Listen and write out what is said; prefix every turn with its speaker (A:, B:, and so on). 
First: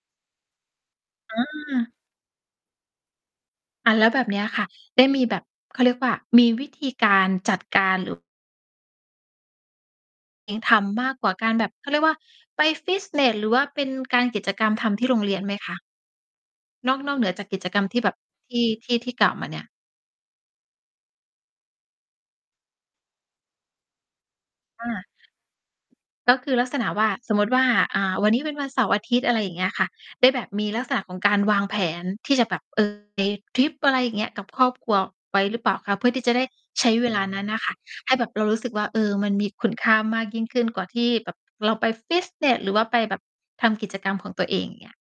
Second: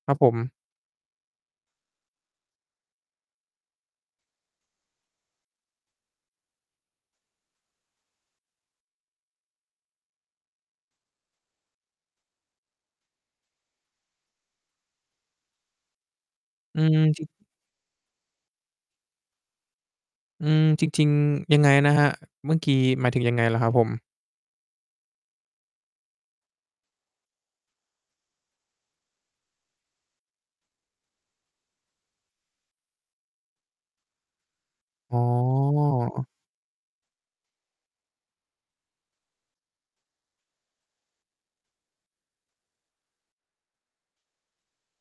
A: ครับผม
B: อา อะ แล้วแบบเนี้ยค่ะ ได้มีแบบ เขาเรียกว่า มีวิธีการจัดการหรือ เน้นทำมากกว่าการแบบ เขาเรียกว่า ไปฟิตเนส หรือว่าเป็นการ กิจกรรมทำที่โรงเรียนไหมคะ?
A: อื
B: น
A: ม
B: อก นอก
A: จร
B: เ
A: ิ
B: หน
A: ง
B: ือจากกิจกรรมที่แบบ ที่ ที่ ที่กล่าวมาเนี่ย
A: อืม จริง ๆ ยังไงนะครับ? เมื่อกี้ หมายถึงยังไงเหรอครับผม?
B: อา ก็คือลักษณะว่า สมมติว่า อ่า วันนี้เป็นวันเสาร์-อาทิตย์ อะไรอย่างเงี้ยค่ะ ได้แบบมีลักษณะของการวางแผนที่จะแบบ เออ ไปทริป อะไรอย่างเงี้ย กับครอบครัว
A: อ๋อ
B: ไว้หรือเปล่าคะ? เพื่อที่จะได้ใช้ เวลานั้นน่ะค่ะ ให้แบบเรารู้สึกว่า เออ มันมีคุณค่ามากยิ่งขึ้นกว่าที่แบบเราไปฟิตเนส หรือว่าไปแบบทำกิจกรรมของตัวเอง อย่างเงี้ย